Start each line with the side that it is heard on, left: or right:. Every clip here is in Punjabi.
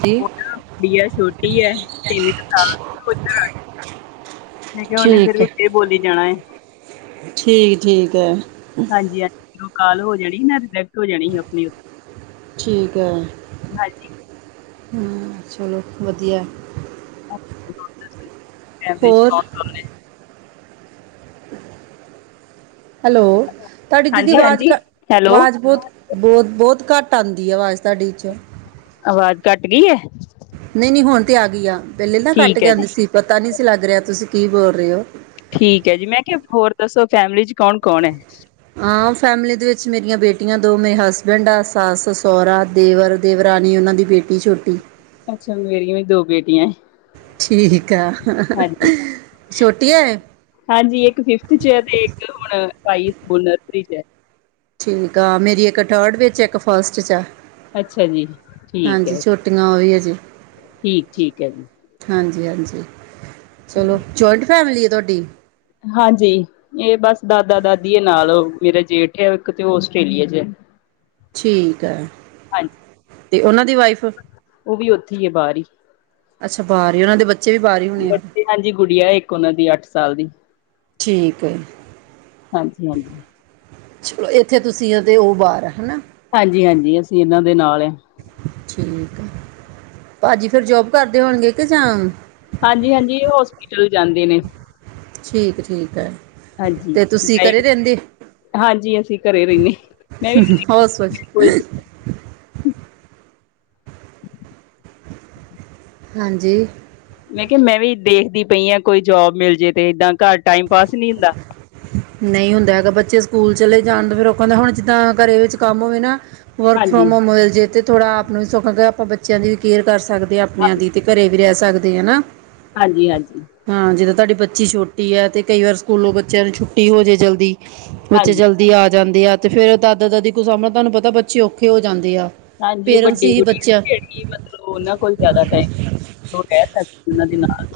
right: ਜੀ
left: ਔੱਨਾ ਗੂੜੀਆਂ ਛੋਟੀ ਐ, ਤੇ ਇਨੀ ਥਕਾਵਟ [unintelligible] ਮੈਂ ਕਿਹਾ ਉਹਨੇ ਫੇਰ
right: ਠੀਕ ਹੈ
left: ਵਿੱਚੇ ਬੋਲੀ ਜਾਣਾ ਏ।
right: ਠੀਕ, ਠੀਕ ਹੈ।
left: ਹਾਂਜੀ ਹਾਂਜੀ, ਦੋ ਕਾਲ ਹੋ ਜਾਣੀ ਨਾ ਰਿਜੈਕਟ ਹੋ ਜਾਣੀ ਹੀ ਅਪਣੀ ਊ
right: ਠੀਕ ਹੈ।
left: ਹਾਂਜੀ
right: ਹੂੰ, ਚਲੋ ਵਧੀਆ।
left: ਕੈਮਰੇ ਚ
right: ਹੋਰ
left: ਕੌਣ-ਕੌਣ ਏ?
right: ਹੈਲੋ, ਤੁਹਾਡੀ ਦੀਦੀ
left: ਹਾਂਜੀ
right: ਆਵਾਜ਼
left: ਹਾਂਜੀ
right: ਕੱ
left: ਹੈਲੋ
right: ਆਵਾਜ਼ ਬਹੁਤ ਬਹੁਤ-ਬਹੁਤ ਘੱਟ ਆਂਉਦੀ ਏ ਆਵਾਜ਼ ਤੁਹਾਡੀ ਇਹ'ਚੋ।
left: ਆਵਾਜ਼ ਘੱਟ ਗਈ ਏ‌।
right: ਨਹੀਂ- ਨਹੀਂ, ਹੁਣ ਤੇ ਆ ਗਈ ਆ, ਪਹਿਲੇ ਨਾ
left: ਠੀਕ
right: ਕੱਟਕੇ
left: ਹੈ ਜੀ
right: ਆਉਦੀ ਸੀ ਪਤਾ ਨਹੀਂ ਸੀ ਲੱਗ ਰਿਹਾ ਤੁਸੀਂ ਕੀ ਬੋਲ ਰਹੇ ਹੋ,?
left: ਠੀਕ ਹੈ ਜੀ ਮੈਂ ਕਿਹਾ ਹੋਰ ਦੱਸੋ'ਫੈਮਿਲੀ ਚ ਕੌਣ -ਕੌਣ ਐ?
right: ਹਾਂ, ਫੈਮਿਲੀ ਦੇ ਵਿੱਚ ਮੇਰੀਆਂ ਬੇਟੀਆਂ ਦੋ, ਮੇਰੇ ਹਸਬੈਂਡ ਆ ਸੱਸ, ਸਹੁਰਾ, ਦੇਵਰ ਦੇਵਰਾਨੀ, ਉਹਨਾਂ ਦੀ ਬੇਟੀ ਛੋਟੀ।
left: ਅੱਛਾ ਮੇਰੀਆਂ ਵੀ ਦੋ ਬੇਟੀਆਂ।
right: ਠੀਕ ਆ,
left: ਹਾਂਜੀ
right: ਛੋਟੀਆਂ
left: ਹਾਂਜੀ ਇੱਕ ਫਿਫਥ 'ਚ ਹੈ ਤੇ ਇੱਕ ਹੁਣ ਪਾਈ ਸਕੂਲ਼ ਨਰਸਰੀ ਚ ਹੈ।
right: ਠੀਕ ਆ। ਮੇਰੀ ਇੱਕ ਥਰਡ ਵਿੱਚ ਇੱਕ ਫਸਟ 'ਚ ਆ।
left: ਅੱਛਾ ਜੀ। ਠੀਕ
right: ਹਾਂਜੀ
left: ਹੈ,
right: ਛੋਟੀਆਂ ਉਹ ਵੀ ਹੈ ਜੀ
left: ਠੀਕ -ਠੀਕ ਹੈ ਜੀ।
right: ਹਾਂਜੀ- ਹਾਂਜੀ ਚਲੋ, ਜੁਆਇੰਟ ਫੈਮਿਲੀ ਹੈ ਤੁਹਾਡੀ?
left: ਹਾਂਜੀ। ਇਹ ਬਸ ਦਾਦਾ ਦਾਦੀ ਨਾਲ ਮੇਰੇ ਜੇਠ ਆ ਇੱਕ ਤੇ ਉਹ ਆਸਟ੍ਰੇਲੀਆ ਚ ਹੈ।
right: ਠੀਕ ਹੈ
left: ਹਾਂਜੀ
right: ਤੇ ਉਹਨਾਂ ਦੀ ਵਾਈਫ?
left: ਉਹ ਵੀ ਉੱਥੇ ਹੀ ਹੈ ਬਾਹਰ ਹੀ
right: ਅੱਛਾ ਬਾਹਰ ਹੀ ਉਹਨਾਂ ਦੇ ਬੱਚੇ ਵੀ ਬਾਹਰ ਹੀ ਹੋਣੇ ਆ?
left: ਬੱਚੇ ਹਾਂਜੀ ਗੁੜੀਆ ਇੱਕ ਉਹਨਾਂ ਦੀ ਅੱਠ ਸਾਲ ਦੀ।
right: ਠੀਕ ਹੈ।
left: ਹਾਂਜੀ ਹਾਂਜੀ
right: ਇੱਥੇ ਤੁਸੀਂ ਅੰਦਰ ਤੇ ਉਹ ਬਾਹਰ।
left: ਹਾਂਜੀ- ਹਾਂਜੀ ਅਸੀਂ ਉਹਨਾਂ ਦੇ ਨਾਲ ਏ।
right: ਠੀਕ ਆ, ਭਾਜੀ ਫਿਰ ਜੋਬ ਕਰਦੇ ਹੋਣਗੇ ਕਿ ਜਾਂ
left: ਹਾਂਜੀ -ਹਾਂਜੀ ਉਹ ਹੋਸਪਿਟਲ ਜਾਂਦੇ ਨੇ।
right: ਠੀਕ, ਠੀਕ ਹੈ।
left: ਹਾਂਜੀ
right: ਅਤੇ ਤੁਸੀਂ
left: ਗਏ,
right: ਘਰ ਰਹਿੰਦੇ
left: ਹਾਂਜੀ ਅਸੀਂ ਘਰੇ ਰਹਿੰਦੇ। ਮੈਂ ਵੀ
right: ਹੋ ਸਵੱਛ
left: ਕੋਈ
right: ਹਾਂਜੀ।
left: ਮੈਂ ਕਿਹਾ ਮੈਂ ਵੀ ਦੇਖਦੀ ਪਈ ਆ, ਕੋਈ ਜੋਬ ਮਿਲ ਜੇ ਤੇ ਏਦਾਂ ਘਰ ਟਾਈਮ ਪਾਸ ਨਹੀ ਹੁੰਦਾ।
right: ਨਹੀਂ ਹੁੰਦਾ ਹੈਗਾ ਬੱਚੇ ਸਕੂਲ ਚਲੇ ਜਾਣ ਤੇ ਫੇਰ ਔਖੈ ਨਾ ਹੁਣ ਜਿੱਦਾਂ ਘਰੇ ਵਿੱਚ ਕੰਮ ਹੋਵੇ ਨਾ ਵਰਕ
left: ਹਾਂਜੀ
right: ਫਰੋਮ ਹੋਮ ਹੋ ਜੇ ਤੇ ਥੋੜਾ ਆਪ ਨੂੰ ਵੀ ਸੌਖਾ ਆਪਾਂ ਬੱਚਿਆਂ ਦੀ ਵੀ ਕੇਅਰ ਕਰ ਸਕਦੇ ਹਾਂ ਆਪਿਆਂ ਦੀ ਤੇ ਘਰੇ ਵੀ ਰਹਿ ਸਕਦੇ ਹਨਾ।
left: ਹਾਂਜੀ ਹਾਂਜੀ।
right: ਹਾਂ ਜਿਦਾ ਤੁਹਾਡੀ ਬੱਚੀ ਛੋਟੀ ਹੈ ਤੇ ਕਈ ਵਾਰ ਸਕੂਲੋਂ ਬੱਚਿਆਂ ਨੂੰ ਛੁੱਟੀ ਹੋ ਜੇ ਜਲਦੀ ਬੱਚੇ
left: ਹਾਂਜੀ
right: ਜਲਦੀ ਆ ਜਾਂਦੇ ਆ ਤੇ ਫੇਰ ਦਾਦਾ ਦਾਦੀ ਕੋ ਸਾਹਮਣੇ ਤੁਹਾਨੂੰ ਪਤਾ ਬੱਚੇ ਔਖੇ ਹੋ ਜਾਂਦੇ ਆ।
left: ਹਾਂਜੀ ਉਹ
right: ਪੇਰੈਂਟਸ
left: ਵੱਡੀ
right: ਹੀ
left: ਕੁੜੀ ਆ
right: ਬੱਚਾ
left: ਜਿਹੜੀ ਉਹਨਾਂ ਕੋਲ ਜ਼ਿਆਦਾ ਟਾਈਮ ਰਹਿ ਸਕਦੇ ਉਹਨਾਂ ਦੇ ਨਾਲ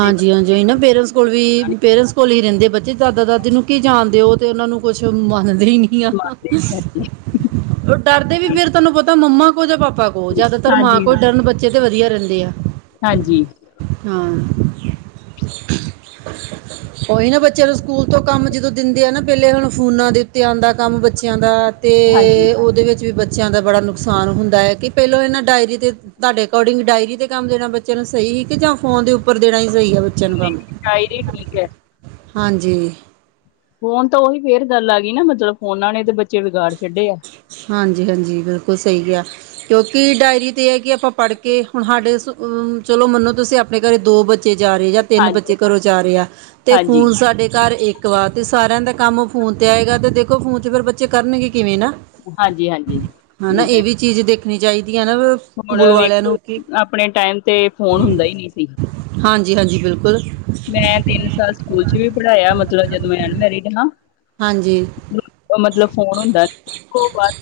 left: ਤੇ ਪਤਾ
right: ਹਾਂਜੀ ਨਾ ਪੇਰੈਂਟਸ ਕੋਲ ਵੀ
left: ਨੀ
right: ਪੇਰੈਂਟਸ ਕੋਲ ਹੀ ਰਹਿੰਦੇ ਬੱਚੇ ਦਾਦਾ ਦਾਦੀ ਨੂੰ ਕੀ ਜਾਣਦੇ ਹੋ ਤੇ ਉਹਨਾਂ ਨੂੰ ਕੁਛ ਮੰਨਦੇ ਹੀ ਨਹੀਂ
left: ਮੰਨਦੇ ਵੀ ਹੈ ਨੀ
right: ਉਹ ਡਰਦੇ ਵੀ
left: ਕਿ ਨਹੀਂ।
right: ਫੇਰ ਤੁਹਾਨੂੰ ਪਤਾ ਮੰਮਾ ਕੋ ਜਾਂ ਪਾਪਾ ਕੋ ਜਿਆਦਾਤਰ ਮਾਂ
left: ਹਾਂਜੀ
right: ਕੋਈ
left: ਹਾਂਜੀ
right: ਡਰਨ ਬੱਚੇ ਤੇ ਵਧੀਆ ਰਹਿੰਦੇ ਆ।
left: ਹਾਂਜੀ।
right: ਹਾਂ ਉਹੀ ਨਾ ਬੱਚਿਆਂ ਨੂੰ ਸਕੂਲ ਤੋਂ ਕੰਮ ਜਦੋਂ ਦਿੰਦੇ ਆ ਨਾ ਪਹਿਲੇ ਹੁਣ ਫੋਨਾਂ ਦੇ ਉੱਤੇ ਆਉਂਦਾ ਕੰਮ ਬੱਚਿਆਂ ਦਾ ਤੇ
left: ਹਾਂਜੀ
right: ਉਹਦੇ ਵਿੱਚ ਵੀ ਬੱਚਿਆਂ ਦਾ ਬੜਾ ਨੁਕਸਾਨ ਹੁੰਦਾ ਹੈ ਕਿ ਪਹਿਲਾਂ ਇਹਨਾਂ ਡਾਇਰੀ 'ਤੇ ਤੁਹਾਡੇ ਅਕੋਰਡਿੰਗ ਡਾਇਰੀ ਤੇ ਕੰਮ ਦੇਣਾ ਬੱਚਿਆਂ ਨੂੰ ਸਹੀ ਜਾਂ ਫੋਨ ਦੇ ਉੱਪਰ ਦੇਣਾ ਹੀ ਸਹੀ ਆ ਬੱਚਿਆਂ ਨੂੰ
left: ਨਹੀਂ
right: ਕੰਮ
left: ਸ਼ਾਇਰੀ ਠੀਕ ਹੈ
right: ਹਾਂਜੀ
left: ਫੋਨ ਤਾਂ ਉਹੀ ਫੇਰ ਗੱਲ ਆ ਗਈ ਨਾ ਮਤਲਬ ਫੋਨਾਂ ਨੇ ਤੇ ਬੱਚੇ ਵਿਗਾੜ ਛੱਡੇ ਹੈ।
right: ਹਾਂਜੀ ਹਾਂਜੀ ਬਿਲਕੁਲ ਸਹੀ ਕਿਹਾ ਕਿਉਂਕਿ ਡਾਇਰੀ ਤੇ ਇਹ ਕਿ ਆਪਾਂ ਪੜ੍ਹ ਕੇ ਹੁਣ ਸਾਡੇ ਚਲੋ ਮੰਨੋ ਤੁਸੀਂ ਆਪਣੇ ਘਰੇ ਦੋ ਬੱਚੇ ਜਾ ਰਹੇ ਜਾਂ ਤਿੰਨ
left: ਹਾਂਜੀ
right: ਬੱਚੇ ਘਰੋਂ ਜਾ ਰਹੇ ਆ ਤੇ
left: ਹਾਂਜੀ
right: ਫੋਨ ਸਾਡੇ ਘਰ ਇੱਕ ਵ ਤੇ ਸਾਰਿਆਂ ਦਾ ਕੰਮ ਫੋਨ ਤੇ ਆਏਗਾ ਤੇ ਦੇਖੋ ਫੋਨ ਚ ਫਿਰ ਬੱਚੇ ਕਰਨਗੇ ਕਿਵੇਂ ਨਾ
left: ਹਾਂਜੀ ਹਾਂਜੀ
right: ਹਨਾ
left: ਠੀਕ ਹੈ।
right: ਇਹ ਵੀ ਚੀਜ਼ ਦੇਖਣੀ ਚਾਹੀਦੀ ਹੈ ਨਾ
left: ਹੁਣ
right: ਸਕੂਲ
left: ਵੇਖ
right: ਵਾਲਿਆਂ ਨੂੰ ਕਿ
left: ਆਪਣੇ ਟਾਈਮ ਤੇ ਫੋਨ ਹੁੰਦਾ ਹੀ ਨਹੀਂ ਸੀ।
right: ਹਾਂਜੀ ਹਾਂਜੀ ਬਿਲਕੁਲ
left: ਮੈਂ ਤਿੰਨ ਸਾਲ ਸਕੂਲ ਚ ਵੀ ਪੜ੍ਹਾਇਆ ਮਤਲਬ ਜਦੋਂ ਮੈਂ ਅਨਮੈਰਿਡ ਹਾਂ
right: ਹਾਂਜੀ।
left: ਮਤਲਬ ਫੋਨ ਹੁੰਦਾ ਬਾਦ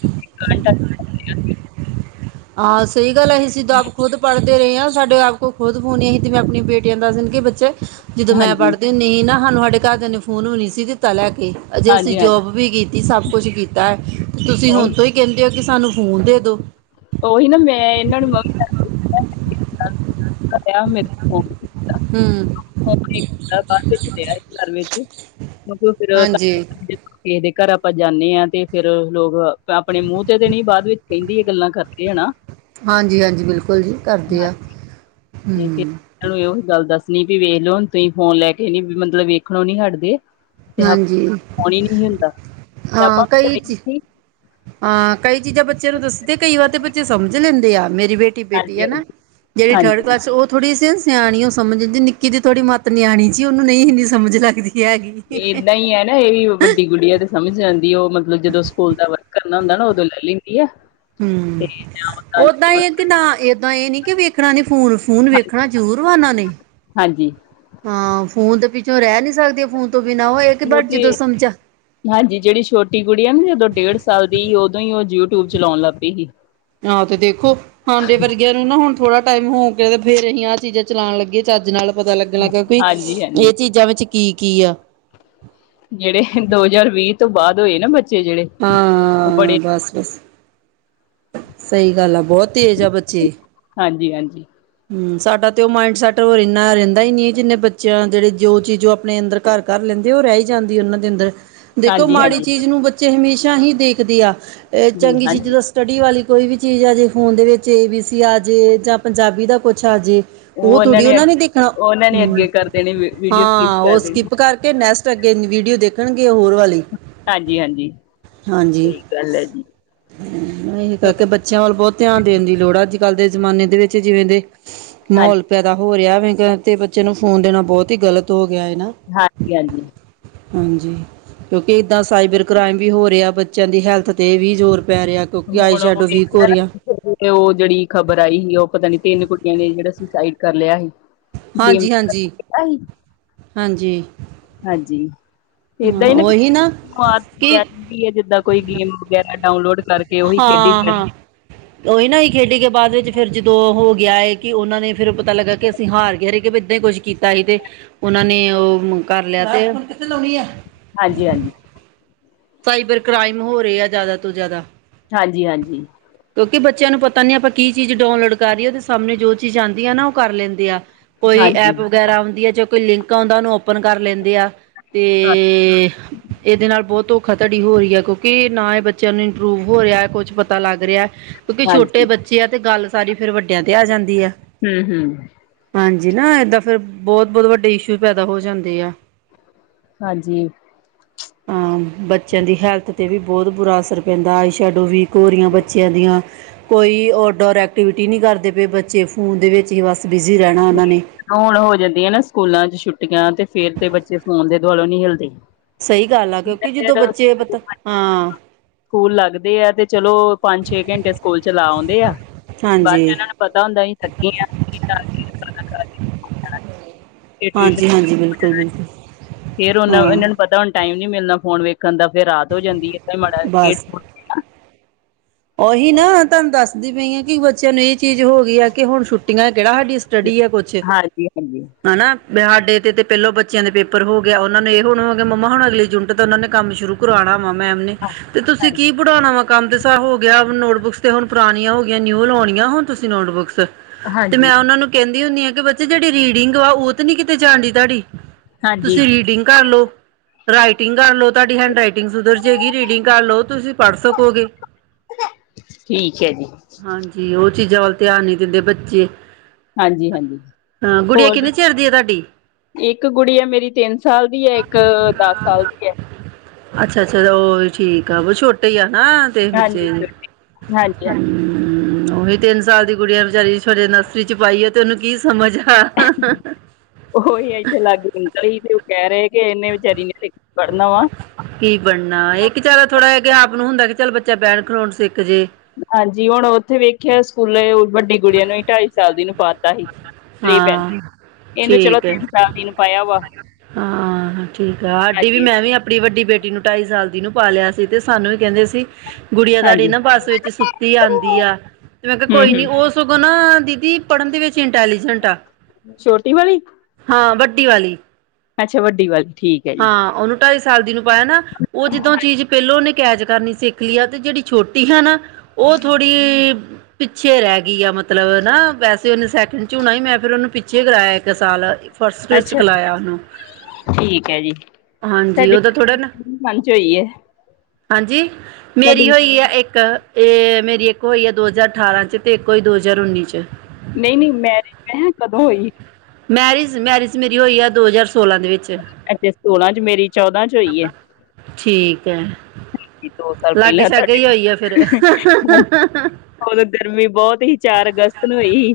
right: ਹਾਂ ਸਹੀ ਗੱਲ ਅਸੀ ਤਾਂ ਆਪ
left: ਹਾਂਜੀ
right: ਖੁਦ ਪੜ੍ਹਦੇ ਰਹੇ ਹਾਂ ਸਾਡੇ ਆਪ ਕੋਲ ਖੁਦ ਹੋੋਨ ਅ ਸੀ ਮੈਂ ਆਪੀਆਂ ਬੇਟੀਆਂ ਨੂੰ ਦੱਸ ਦੇ ਕਿ ਬੱਚੇ ਜਦੋਂ ਮੈਂ
left: ਹਾਂਜੀ
right: ਪੜ੍ਹਦੇ ਨਹੀਂ ਨਾ ਸਾਨੂੰ ਸਾਡੇ ਘਰਦਿਆਂ ਨੇ ਫੋਨ ਵੀ ਨੀ ਸੀ ਦਿੱਤਾ ਲੈ ਕੇ ਜੇ ਅਸੀਂ
left: ਹਾਂਜੀ ਹਾਂਜੀ
right: ਜੋਬ ਵੀ ਕੀਤੀ ਸਭ ਕੁਛ ਕੀਤਾ ਤੁਸੀਂ
left: ਉਹੀ
right: ਹੁਣ ਤੋਂ ਹੀ ਕਹਿੰਦੇ ਹੋ ਕਿ ਸਾਨੂੰ ਫੋਨ ਦੇ ਦੋ
left: ਉਹੀ ਨਾ ਮੈਂ ਇਹਨਾਂ ਨੂੰ ਮੇ
right: ਹਮ
left: ਹਾਂ ਜੀ, ਬਾਰ੍ਹਵੀਂ ਵਿੱਚ ਸੀ, ਮਤਲਬ ਫਿਰ।
right: ਹਾਂਜੀ
left: [unintelligible] ਕਿਸੇ ਦੇ ਘਰ ਆਪਾਂ ਜਾਂਦੇ ਹਾਂ ਤੇ ਫੇਰ ਲੋਕ ਆਪਣੇ ਮੂੰਹ ਤੇ ਤੇ ਨੀ ਬਾਅਦ ਵਿੱਚ ਕਹਿੰਦੀ ਹੈ ਗੱਲਾਂ ਕਰ [unintelligible]
right: ਹਾਂਜੀ ਹਾਂਜੀ ਬਿਲਕੁਲ ਜੀ ਕਰਦੇ ਆ
left: ਹਾਂਜੀ ਤੇ
right: ਹੂੰ
left: ਫਿਰ ਨੂੰ ਇਹ ਗੱਲ ਦੱਸਣੀ ਵੀ ਵੇਖ ਲੋ ਤੁਸੀ ਫੋਨ ਲੈ ਕੇ ਨੀ ਮਤਲਬ ਵੇਖਣ ਨੀ ਹਟਦੇ ਤੇ ਆਪ
right: ਹਾਂਜੀ
left: ਫੋਨ ਨਹੀਂ ਹੁੰਦਾ ਤੇ
right: ਹਾਂ
left: ਆਪਾਂ
right: ਕਈ ਚੀ
left: ਰਹੀ
right: ਹਾਂ ਕਈ ਚੀਜ਼ਾਂ ਬੱਚਿਆਂ ਨੂੰ ਦੱਸਦੇ ਕਈ ਵਾਰ ਤੇ ਬੱਚੇ ਸਮਝ ਲੈਂਦੇ ਆ ਮੇਰੀ ਬੇਟੀ ਬੇਟੀ
left: ਹਾਂਜੀ
right: ਹੈ ਨਾ
left: ਹਾਂਜੀ
right: ਜਿਹੜੀ ਥਰਡ
left: ਹਾਂਜੀ
right: ਕਲਾਸ ਉਹ ਥੋੜ੍ਹੀ ਅਸੀ ਸਿਆਣੀ ਉਹ ਸਮਝ ਹੁੰਦੀ ਨਿੱਕੀ ਦੀ ਥੋੜੀ ਮੱਤ ਨਿਆਣੀ ਸੀ ਉਹਨੂੰ ਨਹੀਂ ਇੰਨੀ ਸਮਝ ਲਗਦੀ ਹੈਗੀ
left: ਏਦਾਂ ਹੀ ਹੈ ਨਾ ਇਹ ਵੱਡੀ ਗੁੜੀਆ ਤੇ ਸਮਝ ਜਾਂਦੀ ਉਹ ਮਤਲਬ ਜਦੋਂ ਸਕੂਲ ਦਾ ਕਰਨਾ ਹੁੰਦਾ ਨਾ ਉਦੋਂ ਲੈ ਲੈਂਦੀ ਏਂ
right: ਹਮ ਓਦਾਂ ਇਹ ਕਿ ਨਾ ਏਦਾਂ ਇਹ ਨੀ ਕਿ ਵੇਖਣਾ ਨੀ ਫੋਨ ਫੋਨ
left: ਮਤਲਬ
right: ਵੇਖਣਾ ਜ਼ਰੂਰ ਵਾ ਉਹਨਾਂ ਨੇ
left: ਹਾਂਜੀ
right: ਹਾਂ ਫੋਨ ਤਾਂ ਪਿੱਛੋਂ ਰਹਿ ਨੀ ਸਕਦੇ ਫੋਨ ਤ ਤੋਂ ਬਿਨਾਂ ਹੋਏ ਕਿ
left: ਉਹ
right: ਬਟ
left: ਤੇ
right: ਜਦੋਂ ਸਮਝਾ
left: ਹਾਂਜੀ ਜਿਹੜੀ ਛੋਟੀ ਕੁੜੀ ਆ ਨਾ ਜਦੋਂ ਡੇਢ ਸਾਲ ਦੀ ਸੀ ਉਦੋਂ ਹੀ ਉਹ ਯੂਟਿਊਬ ਚਲਾਉਣ ਲੱਗ ਪਈ ਸੀ।
right: ਆਂ ਤੇ ਦੇਖੋ, ਹਾਂਡੇ ਵਰੀ ਨੂੰ ਨਾ ਹੁਣ ਥੋੜਾ ਟਾਈਮ ਹੋ ਕੇ ਤੇ ਫੇਰ ਅਸੀਂ ਆਹ ਚੀਜ਼ਾਂ ਚਲਾਉਣ ਲੱਗੇ ਚੱਜ ਨਾਲ। ਪਤਾ ਲੱਗਣਾ ਕਿਉਂਕਿ
left: ਹਾਂਜੀ
right: ਇਹ
left: ਹਾਂਜੀ
right: ਚੀਜ਼ਾਂ ਵਿੱਚ ਕੀ-ਕੀ ਆ।
left: ਜਿਹੜੇ ਦੋ ਹਜ਼ਾਰ ਵੀਹ ਤੋਂ ਬਾਅਦ ਹੋਏ ਨਾ ਬ
right: ਹਾਂ, ਬਸ-ਬਸ, ਸਹੀ ਗੱਲ ਆ ਬਹੁਤ ਤੇਜ ਆ ਬੱਚੇ।
left: ਹਾਂਜੀ ਹਾਂਜੀ।
right: ਹਮ ਸਾਡਾ ਤੇ ਉਹ ਮਾਇੰਡ ਸੈਟਰ ਇੰਨਾ ਰਹਿੰਦਾ ਹੀ ਨਹੀਂ ਜਿੰਨੇ ਬੱਚਿਆਂ ਜਿਹੜੇ ਜੋ ਚੀਜ਼ ਆਪਣੇ ਅੰਦਰ ਘਰ ਕਰ ਲੈਂਦੇ ਉਹ ਰਹਿ ਹੀ ਜਾਂਦੀ ਉਹਨਾਂ ਦੇ ਅੰਦਰ। ਦੇਖੋ
left: ਹਾਂਜੀ
right: ਮਾੜੀ
left: ਹਾਂਜੀ
right: ਚੀਜ਼ ਨੂੰ ਬੱਚੇ ਹਮੇਸ਼ਾ ਹੀ ਦੇਖਦੇ ਆ,
left: ਜੀ
right: ਚੰਗੀ ਚੀਜ਼
left: ਹਾਂਜੀ
right: ਦਾ ਸਟੱਡੀ ਵਾਲੀ ਕੋਈ ਵੀ ਚੀਜ਼ ਆ ਜੇ ਫੋਨ ਦੇ ਵਿੱਚ, ਏ ਬੀ ਸੀ ਆ ਜੇ ਜਾਂ ਪੰਜਾਬੀ ਦਾ ਕੁਛ ਆਜੇ ਉਹ ਥੋੜੀ ਉਹਨਾਂ ਨੇ ਦੇਖਣਾ,
left: ਉਹਨਾਂ ਨੇ
right: ਹਮ,
left: ਅੱਗੇ ਕਰ ਦੇਣੇ ਵੀਡੀਓ ਸਕਿਪ
right: ਹਾਂ ਉਹ
left: ਕਰ ਦੇਣੀ
right: ਸਕਿਪ ਕਰਕੇ ਨੈਸਟ ਅੱਗੇ ਵੀਡੀਓ ਦੇਖਣਗੇ ਹੋਰ ਵਾਲੀ।
left: ਹਾਂਜੀ ਹਾਂਜੀ,
right: ਹਾਂਜੀ
left: ਸਹੀ ਗੱਲ ਹੈ ਜੀ।
right: ਇਹੀ ਕਰਕੇ ਬੱਚਿਆਂ ਵੱਲ ਬਹੁਤ ਧਿਆਨ ਦੇਣ ਦੀ ਲੋੜ ਆ ਅੱਜ ਅੱਜ-ਕੱਲ ਦੇ ਜਮਾਨੇ ਦੇ ਵਿੱਚ ਜਿਵੇਂ ਦੇ
left: ਹਾਂਜੀ
right: ਮਾਹੌਲ ਪੈਦਾ ਹੋ ਰਿਹਾ ਵੈਂ ਅਤੇ ਬੱਚੇ ਨੂੰ ਫੋਨ ਦੇਣਾ ਬਹੁਤ ਹੀ ਗਲਤ ਹੋ ਗਿਆ ਹੈ ਨਾ।
left: ਹਾਂਜੀ ਹਾਂਜੀ।
right: ਹਾਂਜੀ। ਕਿਉਂਕਿ ਏਦਾਂ ਸਾਈਬਰ ਕ੍ਰਾਈਮ ਵੀ ਹੋ ਰਿਹਾ, ਬੱਚਿਆਂ ਦੀ ਹੈਲਥ ਤੇ ਵੀ ਜ਼ੋਰ ਪੈ ਰਿਹਾ ਕਿਉਂਕਿ ਆਈ
left: ਹੁਣ ਉਹ
right: ਸ਼ੈਡੋ ਵੀਕ ਹੋ
left: ਵੇਖਿਆ
right: ਰਹੀਹਾ
left: ਨਾ ਉਹ ਜਿਹੜੀ ਖ਼ਬਰ ਆਈ ਸੀ, ਉਹ ਪਤਾ ਨੀ ਤਿੰਨ ਕੁੜੀਆਂ ਨੇ ਜਿਹੜਾ ਸੁਸਾਈਡ ਕਰ ਲਿਆ ਸੀ। ਗੇਮ
right: ਹਾਂਜੀ ਹਾਂਜੀ,
left: ਸੀ
right: ਹਾਂਜੀ।
left: ਹਾਂਜੀ ਤੇ ਏਦਾਂ
right: ਹਾਂ
left: ਹੀ ਨਾ [inaudible]
right: ਉਹੀ ਕਿ
left: [unintelligible] ਵੀ ਹੈ ਜਿੱਦਾਂ ਕੋਈ ਗੇਮ ਵਗੈਰਾ ਡਾਊਨਲੋਡ ਕਰ
right: ਹਾਂ ਹਾਂ। ਓਹੀ ਨਾ ਹੀ ਖੇਡੀ ਗੇ ਬਾਅਦ ਵਿੱਚ ਫਿਰ ਜਦੋਂ ਹੋ ਗਿਆ ਹੈ ਕਿ ਉਹਨਾਂ ਨੇ ਫਿਰ ਪਤਾ ਲੱਗਾ ਕਿ ਸੀਂ ਹਾਰ ਕੇਰੇ ਕਿ ਏਦਾਂ ਹੀ ਕੁਛ ਕੀਤਾ ਸੀ ਤੇ ਉਹਨਾ ਨੇ ਉਹ ਕਰ ਲਿਆ ਤੇ [unintelligible]
left: ਹਾਂਜੀ-ਹਾਂਜੀ।
right: ਸਾਈਬਰ ਕ੍ਰਾਈਮ ਹੋ ਰਹੇ ਆ ਜ਼ਿਆਦਾ ਤੋਂ ਜ਼ਿਆਦਾ।
left: ਹਾਂਜੀ-ਹਾਂਜੀ।
right: ਕਿਉਂਕਿ ਬੱਚਿਆਂ ਨੂੰ ਪਤਾ ਨੀ ਆਪਾਂ ਕੀ ਚੀਜ਼ ਡਾਊਨਲੋਡ ਕਰ ਰਹੀਏ ਤੇ ਸਾਹਮਣੇ ਜੋ ਚੀਜ਼ ਆਉਂਦੀ ਆ ਨਾ ਉਹ ਕਰ ਲੈਂਦੇ ਆ। ਕੋਈ
left: ਹਾਂਜੀ
right: ਐਪ ਵਗੈਰਾ ਆਉਂਦੀ ਹੈ ਜਾਂ ਕੋਈ ਲਿੰਕ ਆਉਂਦਾ, ਉਹਨੂੰ ਓਪਨ ਕਰ ਲੈਂਦੇ ਆ। ਤੇ--ਇਹਦੇ ਨਾਲ ਬਹੁਤ ਧੋਖਾ ਧੜੀ ਹੋ ਰਹੀ ਹੈ। ਕਿਉਂਕਿ ਨਾ ਇਹ ਬੱਚਿਆਂ ਨੂੰ ਇੰਪਰੂਵ ਹੋ ਰਿਹਾ ਹੈ ਕੁੱਛ ਪਤਾ ਲੱਗ ਰਿਹਾ, ਕਿਉਂਕਿ ਛੋਟੇ
left: ਹਾਂਜੀ
right: ਬੱਚੇ ਆ ਤੇ ਗੱਲ ਸਾਰੀ ਫਿਰ ਵੱਡਿਆਂ ਤੇ ਆ ਜਾਂਦੀ ਹੈ।
left: ਹੂੰ ਹੂੰ
right: ਹਾਂਜੀ, ਨਾ ਏਦਾਂ ਫਿਰ ਬਹੁਤ-ਬਹੁਤ ਵੱਡੇ ਇਸ਼ੂ ਪੈਦਾ ਹੋ ਜਾਂਦੇ ਆ
left: ਹਾਂਜੀ।
right: ਹਾਂ ਬੱਚਿਆਂ ਦੀ ਹੈਲਥ ਤੇ ਵੀ ਬਹੁਤ ਬੁਰਾ ਅਸਰ ਪੈਂਦਾ ਆਈ ਸ਼ੈਡੋ ਵੀ ਕੋਰੀਆਂ ਬੱਚਿਆਂ ਦੀਆਂ। ਕੋਈ ਆਊਟਡੋਰ ਐਕਟੀਵਿਟੀ ਨਹੀਂ ਕਰਦੇ ਪਏ ਬੱਚੇ ਫੋਨ ਦੇ ਵਿੱਚ ਹੀ ਬਸ ਬਸ ਬਿਜ਼ੀ ਰਹਿਣਾ ਉਹਨਾਂ ਨੇ
left: ਹੁਣ ਹੋ ਜਾਂਦੀਆਂ ਨਾ ਸਕੂਲਾਂ ਚ ਛੁੱਟੀਆਂ, ਤੇ ਫੇਰ ਤੇ ਬੱਚੇ ਫੋਨ ਦੇ ਦੁਆਲੋ ਨਹੀਂ ਹਿਲਦੇ।
right: ਸਹੀ ਗੱਲ ਆ, ਕਿਉਂਕਿ ਜਦੋਂ
left: ਫਿਰ
right: ਬੱਚੇ ਪਤਾ--ਹਾਂ
left: ਸਕੂਲ ਲੱਗਦੇ ਆ ਤੇ ਚਲੋ ਪੰਜ-ਛੇ ਘੰਟੇ ਸਕੂਲ ਚ ਲਾ ਆਉਂਦੇ ਆ ਬਾਦ ਚ
right: ਹਾਂਜੀ
left: ਇਹਨਾਂ ਨੂੰ ਪਤਾ ਹੁੰਦਾ ਅਸੀ ਥੱਕੇ ਆਂ ਅੱਾਛ [unintelligible] [inaudible] ਫਿਰ ਟਿਊਸ਼ਨ
right: ਹਾਂਜੀ ਹਾਂਜੀ ਬਿਲਕੁਲ ਬਿਲਕੁਲ।
left: ਫੇਰ ਉਹਨਾ
right: ਹਾਂ
left: ਇਹਨਾਂ ਨੂੰ ਪਤਾ ਹੁਣ ਟਾਈਮ ਨੀ ਮਿਲਣਾ ਫੋਨ ਵੇਖਣ ਦਾ ਫੇਰ ਰਾਤ ਹੋ ਜਾਂਦੀ ਏ।
right: ਬਸ
left: [unintelligible]
right: ਉਹੀ ਨਾ ਤੁਹਾਨੂੰ ਦੱਸਦੀ ਪਈ ਆ ਕਿ ਬੱਚਿਆਂ ਨੂੰ ਇਹ ਚੀਜ਼ ਹੋ ਗਈ ਕਿ ਹੁਣ ਛੁੱਟੀਆਂ ਕਿਹੜਾ ਸਾਡੀ
left: ਖੂਡ
right: ਸਟੱਡੀ ਆ ਕੁਛ।
left: ਹਾਂਜੀ ਹਾਂਜੀ
right: ਹਨਾ ਸਾਡੇੇ ਇਥੇ ਤੇ ਪਹਿਲੋਂ ਬੱਚਿਆਂ ਦੇ ਪੇਪਰ ਹੋ ਗਿਆ, ਉਹਨਾਂ ਨੂੰ ਇਹ ਹੋਣਾ ਹੋ ਗਿਆ ਮੰਮਾ ਹੁਣ ਅਗਲੀ ਜੂਨ ਤੇ ਤ ਉਹਨਾਂ ਨੇ ਕੰਮ ਸ਼ੁਰੂ ਕਰਾਣਾ ਵਾ ਮੈਮ ਨੇ ਤੇ ਤੁਸੀਂ
left: ਹਾਂ
right: ਕੀ ਪੜ੍ਹਾਉਣਾ ਵਾ ਕੰਮ ਤੇ ਹੋ ਗਿਆ ਨੋਟਬੁੱਕਸ ਤੇ ਹੁਣ ਪੁਰਾਣੀਆਂ ਹੋ ਗਈਆਂ ਨਿਊ ਲਾਉਣੀਆਂ ਹੁਣ ਤੁਸੀਂ ਨੋਟਬੁੱਕਸ ਤੇ
left: ਹਾਂਜੀ
right: ਮੈਂ ਉਹਨਾਂ ਨੂੰ ਕਹਿੰਦੀ ਹੁੰਦੀ ਆ ਕਿ ਬੱਚੇ ਜਿਹੜੀ ਰੀਡਿੰਗ ਵਾ, ਉਹ ਤੇ ਨੀ ਕਿਤੇ ਜਾਣਦੀ ਤੁਹਾਡੀ।
left: ਹਾਂਜੀ
right: ਤੁਸੀਂ ਰੀਡਿੰਗ ਕਰ ਲਓ। ਰਾਈਟਿੰਗ ਕਰ ਲਓ, ਤੁਹਾਡੀ ਹੈਂਡ ਰਈਟਿੰਗ ਸੁਧਰ ਜਾਵੇਗੀ। ਰੀਡਿੰਗ ਕਰ ਲਓ, ਤੁਸੀਂ ਪੜ੍ਹ ਸਕੋਗੇ।
left: ਠੀਕ ਏ ਜੀ।
right: ਹਾਂਜੀ, ਉਹ ਚੀਜ਼ਾਂ ਵੱਲ ਧਿਆਨ ਨੀ ਦਿੰਦੇ ਬੱਚੇ
left: ਹਾਂਜੀ ਹਾਂਜੀ
right: ਹਾਂ, ਗੁੜੀਆਂ
left: ਹੋਰ
right: ਕਿੰਨੇ
left: ਦੱਸੋ?
right: ਚਿਰ ਦੀ ਹੈ ਤੁਹਾਡੀ?
left: ਇੱਕ ਗੁੜੀਆ ਮੇਰੀ ਤਿੰਨ ਸਾਲ ਦੀ ਐ। ਇੱਕ ਦਸ ਸਾਲ ਦੀ ਐ।
right: ਅੱਛਾ-ਅੱਛਾ, ਉਹਹੀ ਠੀਕ ਆ ਛੋਟੇ ਹੀ ਆ ਨਾ।
left: ਹਾਂਜੀ।
right: ਹਾਂ,
left: ਛੋਟੀ ਹਾਂਜੀ ਹਾਂਜੀ
right: ਹਾਂਜੀ। ਉਹੀ ਤਿੰਨ ਸਾਲ ਦੀ ਗੁੜੀਆ ਵਿਚਾਰੀ, ਤੁਹਾਡੇ ਨਰਸਰੀ ਚ ਪਾਈ ਆ ਤੇ ਉਹਨੂੰ ਕੀ ਸਮਝ ਆ
left: ਉਹੀ ਇੱਥੇ ਲਾਗੇ ਨਿਕਲ ਹੀ ਤੇ ਉਹ ਕਹਿ ਰਹੇ ਕਿ ਇੰਨੇ ਵਿਚਾਰੀ ਨੇ ਪੜ੍ਹਨਾ ਵਾ
right: ਕੀ ਬਣਨਾ ਇਹ ਚੱਲ ਥੋੜ੍ਹਾ ਜਿਹਾ ਕਿ ਆਪ ਨੂੰ ਹੁੰਦਾ ਕਿ ਚੱਲ ਬੱਚਾ ਬਹਿਣ ਖਲੋਉਣ ਸਿੱਖ ਜੇ।
left: ਹਾਂਜੀ, ਹੁਣ ਉੱਥੇ ਵੇਖਿਆ ਸਕੂਲੇ ਵੱਡੀ ਗੁੜੀਆ ਨੂੰ ਢਾਈ ਸਾਲ ਦੀ ਨੂੰ ਪਾਤਾ ਸੀ।
right: ਹਾਂ
left: ਇਹਨੂੰ ਚਲੋ
right: ਠੀਕ ਹੈ
left: ਤਿੰਨ ਸਾਲ ਦੀ ਨੂੰ ਪਾਇਆ ਵਾ
right: ਹਾਂ ਠੀਕ ਆ। ਸਾਡੀ ਵੀ
left: ਹਾਂਜੀ
right: ਮੈਂ ਵੀ ਆਪਣੀ ਵੱਡੀ ਬੇਟੀ ਨੂੰ ਢਾਈ ਸਾਲ ਦੀ ਨੂੰ ਪਾ ਲਿਆ ਸੀ। ਤੇ ਸਾਨੂੰ ਵੀ ਕਹਿੰਦੇ ਸੀ। ਗੁੜੀਆਂ ਤਾੜੀ
left: ਹਾਂਜੀ
right: ਨਾ ਬੱਸ ਵਿੱਚ ਸੁੱਤੀ ਆਂਦੀ ਆ। ਤੇ ਮੈਂ ਕਿਹਾ
left: ਹੂੰ
right: ਕੋਈ ਨੀ।
left: ਹੂੰ
right: ਉਹ ਸਗੋਂ ਨਾ ਦੀਦੀ ਪੜ੍ਹਨ ਦੇ ਵਿੱਚ ਇੰ ਇੰਟੈਲੀਜੈਂਟ ਆ,
left: ਛੋਟੀ ਵਾਲੀ
right: ਹਾਂ ਵੱਡੀ ਵਾਲੀ
left: ਅੱਛਾ ਵੱਡੀ ਵੱਲ, ਠੀਕ। ਹੈ ਜੀ
right: ਹਾਂ ਉਹਨੂੰ ਢਾਈ ਸਾਲ ਦੀ ਨੂੰ ਪਾਇਆ ਨਾ, ਉਹ ਜਿੱਦੋਂ ਚੀਜ਼ ਪਹਿਲੋ ਉਹਨੇ ਕੈਚ ਕਰਨੀ ਸਿੱਖ ਲਈ ਆ। ਤੇ ਜਿਹੜੀ ਛੋਟੀ ਆ ਨਾ ਉਹ ਥੋੜ੍ਹੀ ਪਿੱਛੇ ਰਹਿ ਗਈ ਆ ਮਤਲਬ ਨਾ ਵੈਸੇ ਉਹਨੇ ਸੈਕਿੰਡ ਚ ਹੋਣਾ ਹੀ, ਮੈਂ ਫਿਰ ਉਹਨੂੰ ਪਿੱਛੇ ਕਰਾਇਆ ਇੱਕ ਸਾਲ ਫਸਟ ਚ
left: ਅੱਛਾ
right: ਕਲਾਇਆ ਉਹਨੂੰ
left: ਠੀਕ ਐ ਜੀ,
right: ਹਾਂਜੀ
left: ਸਾਡੇ
right: ਉਹਦਾ ਥੋੜਾ ਨਾ
left: ਸਨ ਚ ਹੋਈ ਐ।
right: ਹਾਂਜੀ, ਮੇਰੀ ਹੋਈ ਆ ਇੱਕ ਇਹ ਮੇਰੀ ਇੱਕ ਹੋਈ ਆ ਦੋ ਹਜ਼ਾਰ ਅਠਾਰਾਂ ਚ ਤੇ ਇੱਕ ਹੋਈ ਦੋ ਹਜ਼ਾਰ ਉੱਨੀ ਚ
left: ਨਹੀਂ, ਨਹੀਂ ਮੈਂਰੇਜ ਮੈਂ ਕਿਹਾ ਕਦੋਂ ਹੋਈ ਏ
right: ਮੈਰਿਜ, ਮੈਰਿਜ ਮੇਰੀ ਹੋਈ ਆ ਦੋ ਹਜ਼ਾਰ ਸੋਲਾਂ ਦੇ ਵਿੱਚ।
left: ਅੱਜੇ ਸੋਲਾਂ ਚ ਮੇਰੀ ਚ ਹੋਈ ਹੈ
right: ਠੀਕ ਐ।
left: ਜੀ ਸਾਲ
right: ਲਾਗੇ
left: ਪਹਿਲਾਂ
right: ਸ਼ਾਗੇ
left: ਤੁਹਾਡੇ
right: ਹੀ ਹੋਈ ਆ ਫਿਰ
left: ਉਦੋਂ ਗਰਮੀ ਬਹੁਤ ਹੀ ਅਗਸਤ ਨੂੰ ਹੋਈ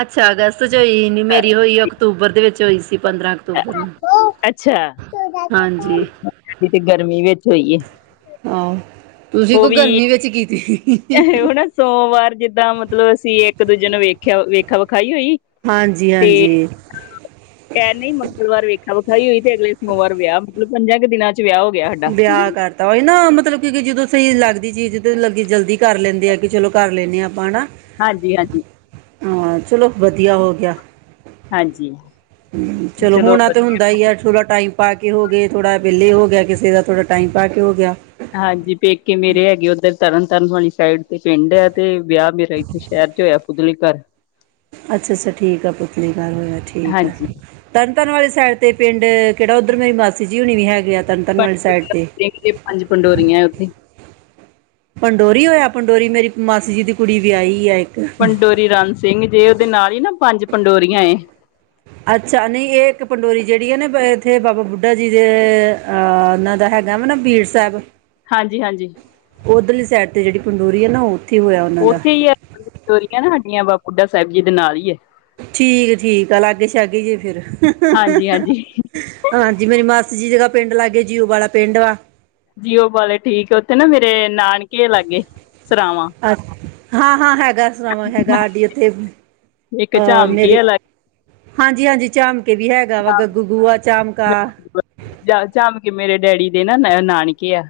right: ਅੱਛਾ, ਅਗਸਤ ਚ ਹੋਈ,
left: ਸੀ।
right: ਮੇਰੀ ਹੋਈ ਅਕਤੂਬਰ ਦੇ ਵਿੱਚ ਹੋਈ ਸੀ ਪੰਦਰਾਂ ਅਕਤੂਬਰ ਹਾਂਜੀ।
left: ਤੇ ਸਾਡੀ ਤੇ ਗਰਮੀ ਵਿੱਚ ਹੋਈਏ
right: ਆਹੋ, ਤੁਸੀਂ ਕੋ ਗਰਮੀ ਵਿੱਚ ਕੀਤੀ।
left: ਹ ਉਹ ਨਾ ਸੋਮਵਾਰ ਜਿੱਦਾਂ ਮਤਲਬ ਅਸੀਂ ਇੱਕ ਦੂਜੇ ਨੂੰ ਵੇਖਿਆ ਵੇਖਾ ਵਿਖਾਈ ਹੋਈ।
right: ਹਾਂਜੀ-ਹਾਂਜੀ।
left: ਕਹਿ ਨਹੀਂ ਮੰਗਲਵਾਰ ਵੇਖਾ ਵਖਾਈ ਹੀ ਹੋਈ ਤੇ ਅਗਲੇ ਸੋਮਵਾਰ ਵਿਆਹ ਮਤਲਬ ਪੰਜਾਂ ਕੁ ਦਿਨਾਂ ਚ ਵਿਆਹ ਹੋ ਗਿਆ ਸਾਡਾ।
right: ਵਿਆਹ ਕਰ ਤਾਂਹੀ ਉਹੀ ਨਾ ਮਤਲਬ ਕਿ ਜਦੋਂ ਸਹੀ ਲੱਗਦੀ ਚੀਜ਼ ਤੇ ਲੱ ਜਲਦੀ ਕਰ ਲੈਂਦੇ ਆ ਕਿ ਚਲੋ ਕਰ ਲੈਂਦੇ ਹਾਂ ਆਪਾਂ ਹਨਾ।
left: ਹਾਂਜੀ-ਹਾਂਜੀ।
right: ਹਾਂ, ਚਲੋ ਵਧੀਆ ਹੋ ਗਿਆ।
left: ਹਾਂਜੀ।
right: ਹਮ, ਚਲੋ ਹੁਣ ਏਧਰ ਹੁੰਦਾ ਹੀ ਆ ਥੋੜਾ ਟਾਈਮ ਪਾ ਕੇ ਹੋ ਗਏ, ਥੋੜ੍ਹਾ ਪੇਲੇ ਹੋ ਗਿਆ। ਕਿਸੇ ਦਾ ਥੋੜ੍ਹਾ ਟਾਈਮ ਪਾ ਕੇ ਹੋ ਗਿਆ।
left: ਹਾਂਜੀ, ਪੇਕੇ ਮੇਰੇ ਹੈਗੇ ਉੱਧਰ ਤਰਨ ਤਾਰਨ ਵਾਲੀ ਸਾਈਡ ਤੇ ਪਿੰਡ ਹੈ ਤੇ ਵਿਆਹ ਮੇਰਾ ਇੱਥੇ ਸ਼ਹਿਰ ਚ ਹੋਇਆ ਫੁਤਲੀ ਘਰ
right: ਅੱਛਾ, ਅੱਛਾ ਠੀਕ ਆ ਪੁਤਲੀ ਘਰ ਹੋਇਆ ਠੀਕ ਆ
left: ਹਾਂਜੀ
right: ਤਰਨ ਤਾਰਨ ਵਾਲੀ ਸਾਈਡ ਅਤੇ ਪਿੰਡ ਕਿਹੜਾ ਉੱਧਰ ਮੇਰੀ ਮਾਸੀ ਜੀ ਹੁਣੀ ਵੀ ਹੈਗੇ ਆ ਤਰਨ ਤਾਰਨ ਵਾਲੀ ਸਾਈਡ 'ਤੇ
left: ਪੰਜ ਪੰਡੋਰੀਆਂ ਉੱਥੇ
right: ਪੰਡੋਰੀ ਹੋਇਆ ਪੰਡੋਰੀ ਮੇਰੀ ਮਾਸੀ ਜੀ ਦੀ ਕੁੜੀ ਵਿਆਹੀ ਹੈ।
left: ਪੰਡੋਰੀ ਰਾਮ ਸਿੰਘ ਜੇ ਉਹਦੇ ਨਾਲ ਹੀ ਨਾ ਪੰਜ ਪੰਡੋਰੀਆਂ ਏ
right: ਅੱਛਾ ਨਹੀਂ ਇਹ ਇੱਕ ਪੰਡੋਰੀ ਜਿਹੜੀ ਹੈ ਨਾ ਇੱਥੇ ਬਾਬਾ ਬੁੱਢਾ ਜੀ ਦੇ ਅਹ ਇਹਨਾਂ ਦਾ ਹੈਗਾ ਵਾ ਨਾ ਬੀੜ ਸਾਹਿਬ
left: ਹਾਂਜੀ, ਹਾਂਜੀ।
right: ਉੱਧਰਲੀ ਸਾਈਡ 'ਤੇ ਜਿਹੜੀ ਪੰਡੋਰੀ ਹੈ ਨਾ ਉਹ
left: ਉੱਥੇ ਹੀ ਹੈਰੀਆਂ ਨਾ ਸਾਡੀਆਂ ਬਾਬਾ ਬੁੱਢਾ ਸਾਹਿਬ ਜੀ ਦੇ ਨਾਲ ਹੀ ਹੈ।
right: ਠੀਕ, ਠੀਕ ਲਾਗੇ ਛਾਗੇ ਫਿਰ
left: ਹਾਂਜੀ-ਹਾਂਜੀ
right: ਹਾਂਜੀ ਮੇਰੀ ਮਾਸੀ ਜੀ ਦਾ ਪਿੰਡ ਲਾਗੇ ਜਿਊ ਵਾਲਾ ਪਿੰਡ ਵਾ
left: ਜੀਓ ਵਾਲੇ ਠੀਕ ਉੱਥੇ ਨਾ ਮੇਰੇ ਨਾਨਕੇ ਲਾਗੇ ਸਰਾਵਾਂ
right: ਹਾਜੀ ਹਾਂ ਹਾਂ ਹੈਗਾ ਵਾਂ ਹੈਗਾ ਅਡੀ ਉੱਥੇ
left: ਇੱਕ
right: ਅਹ
left: ਝਾਮਕੀ
right: ਮੇਰੀ
left: ਆ
right: ਹਾਂਜੀ, ਹਾਂਜੀ ਚਮਕਾ ਵੀ ਹੈਗਾ ਵਾ ਗੱਗੂ ਗੂਆ ਚਾਮਕਾ
left: ਜਾ ਜਮ ਕੇ ਮੇਰੇ ਡੈਡੀ ਦੇ ਨਾ ਨਾਨਕੇ ਆ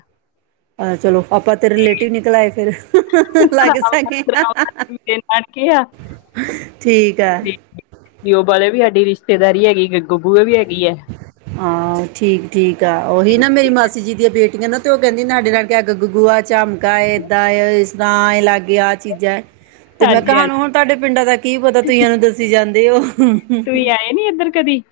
right: ਆਹ ਚਲੋ ਪਾਪਾਂ ਤੇ ਰਿਲੇਟਿਵ ਨਿਕਲ ਆਏ ਫਿਰ ਲਾਗੇ ਸਾਗੇ
left: ਮੇਰੇ ਨਾਨਕੇ
right: ਠੀਕ ਆ
left: ਨਓ ਵਾਲੇ ਵੀ ਸਾਡੀ ਰਿਸ਼ਤੇਦਾਰੀ ਹੈਗੀ ਗਬੂ ਵੀ ਹੈਗੀ ਹੈ।
right: ਆ ਠੀਕ, ਠੀਕ ਆ ਉਹੀ ਨਾ ਮੇਰੀ ਮਾਸੀ ਜੀ ਦੀਆਂ ਬੇਟੀਆਂ ਨਾ ਤੇ ਉਹ ਕਹਿੰਦੀ ਸਾਡੇ ਨਾਲ ਕ ਗਗੂਆ ਚ ਏਦਾਂ, ਏਦਾ ਇਸਦਾ ਆ ਲਾਗੇ ਆਹ ਚੀਜ਼ਾਂ ਤੇ ਮੈਂ ਕਿਹਾ ਹਾਨੂੰ
left: ਹਾਂਜੀ-ਹਾਂਜੀ
right: ਹੁਣ ਤੁਹਾਡੇ ਪਿੰਡਾਂ ਦਾ ਕੀ ਪਤਾ ਤੁਸੀਂ ਇਹਨੂੰ ਦੱਸੀ ਜਾਂਦੇ ਹੋ
left: ਏ ਨੀ ਏਧਰ ਕਦੀ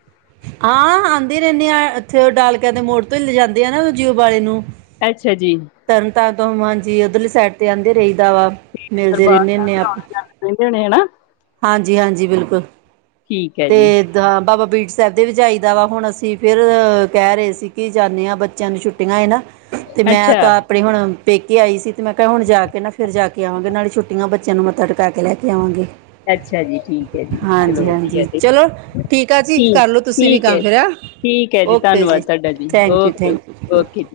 right: ਹਾਂ ਆਂਦੀ ਰਹਿੰਨੀ ਆ ਉੱਥੇ ਉਹ ਡਾਲ ਕਿਆਂਦੇ ਮੋੜ ਤੋਂ ਈ ਲਿਜਾਦੇ ਆ ਨਾ ਜੀਊ ਵਾਲੇ ਨੂੰ
left: ਅੱਛਾ ਜੀ।
right: ਤਰਨ ਤਾਰਨ ਤੋਂ ਮ ਹਾਂਜੀ ਉੱਧਰਲੀ ਸਾਈਡ ਤੇ ਆਂਦੇ ਰਹਿੰਦਾ ਵਾ ਮਿਲਦੇ
left: ਦਰਬਾਰ
right: ਰਹਿੰਨੇ
left: ਸਾਹਿਬ
right: ਹੁੰਨੇ ਆ
left: ਤੇ
right: ਆਪ
left: ਆਉਣਾ ਜਾਣਾ ਰਹਿੰਦੇ ਹੋਣੇ ਹਨਾ
right: ਹਾਂਜੀ-ਹਾਂਜੀ ਬਿਲਕੁਲ,
left: ਠੀਕ ਹੈ
right: ਤੇ
left: ਜੀ
right: ਦ ਬਾਬਾ ਬੀੜ ਦੇ ਵਿੱਚ ਜਾਈਦਾ ਵਾ ਹੁਣ ਅਸੀਂ ਫਿਰ ਕਹਿ ਰਹੇ ਸੀ ਕਿ ਜਾਂਨੇ ਆ ਬੱਚਿਆਂ ਨੂੰ ਛੁੱਟੀਆਂ ਏ ਨਾ ਤੇ ਮੈਂ
left: ਅੱਛਾ
right: ਤਾਂ ਆਪਣੇ ਹੁਣ ਪੇਕੇ ਆਈ ਸੀ ਤੇ ਮੈਂ ਕਿਹਾ ਹੁਣ ਜਾ ਕੇ ਨਾ ਫਿਰ ਜਾ ਕੇ ਆਵਾਂਗੇ ਨਾਲੇ ਛੁੱਟੀਆਂ ਬ ਚਿਆਂ ਨੂੰ ਮੱਥਾ ਟਕਾ ਕੇ ਲੈ ਕੇ ਆਵਾਂਗੇ।
left: ਅੱਛਾ ਜੀ ਠੀਕ ਹੈ ਜੀ ਚਲੋ
right: ਹਾਂਜੀ-ਹਾਂਜੀ
left: ਵਧੀਆ ਤੇ
right: ਚਲੋ ਠੀਕ ਆ ਜੀ। ਕਰਲੋ ਤੁਸੀਂ ਵੀ
left: ਠੀਕ
right: ਕੰਮ
left: ਹੈ
right: ਫਿਰ ਆ
left: ਠੀਕ ਹੈ
right: ਓਕੇ
left: ਧੰਨਵਾਦ
right: ਜੀ
left: ਤੁਹਾਡਾ
right: thank you
left: okay okay
right: thank you ਓ
left: ਓਕੇ ਜੀ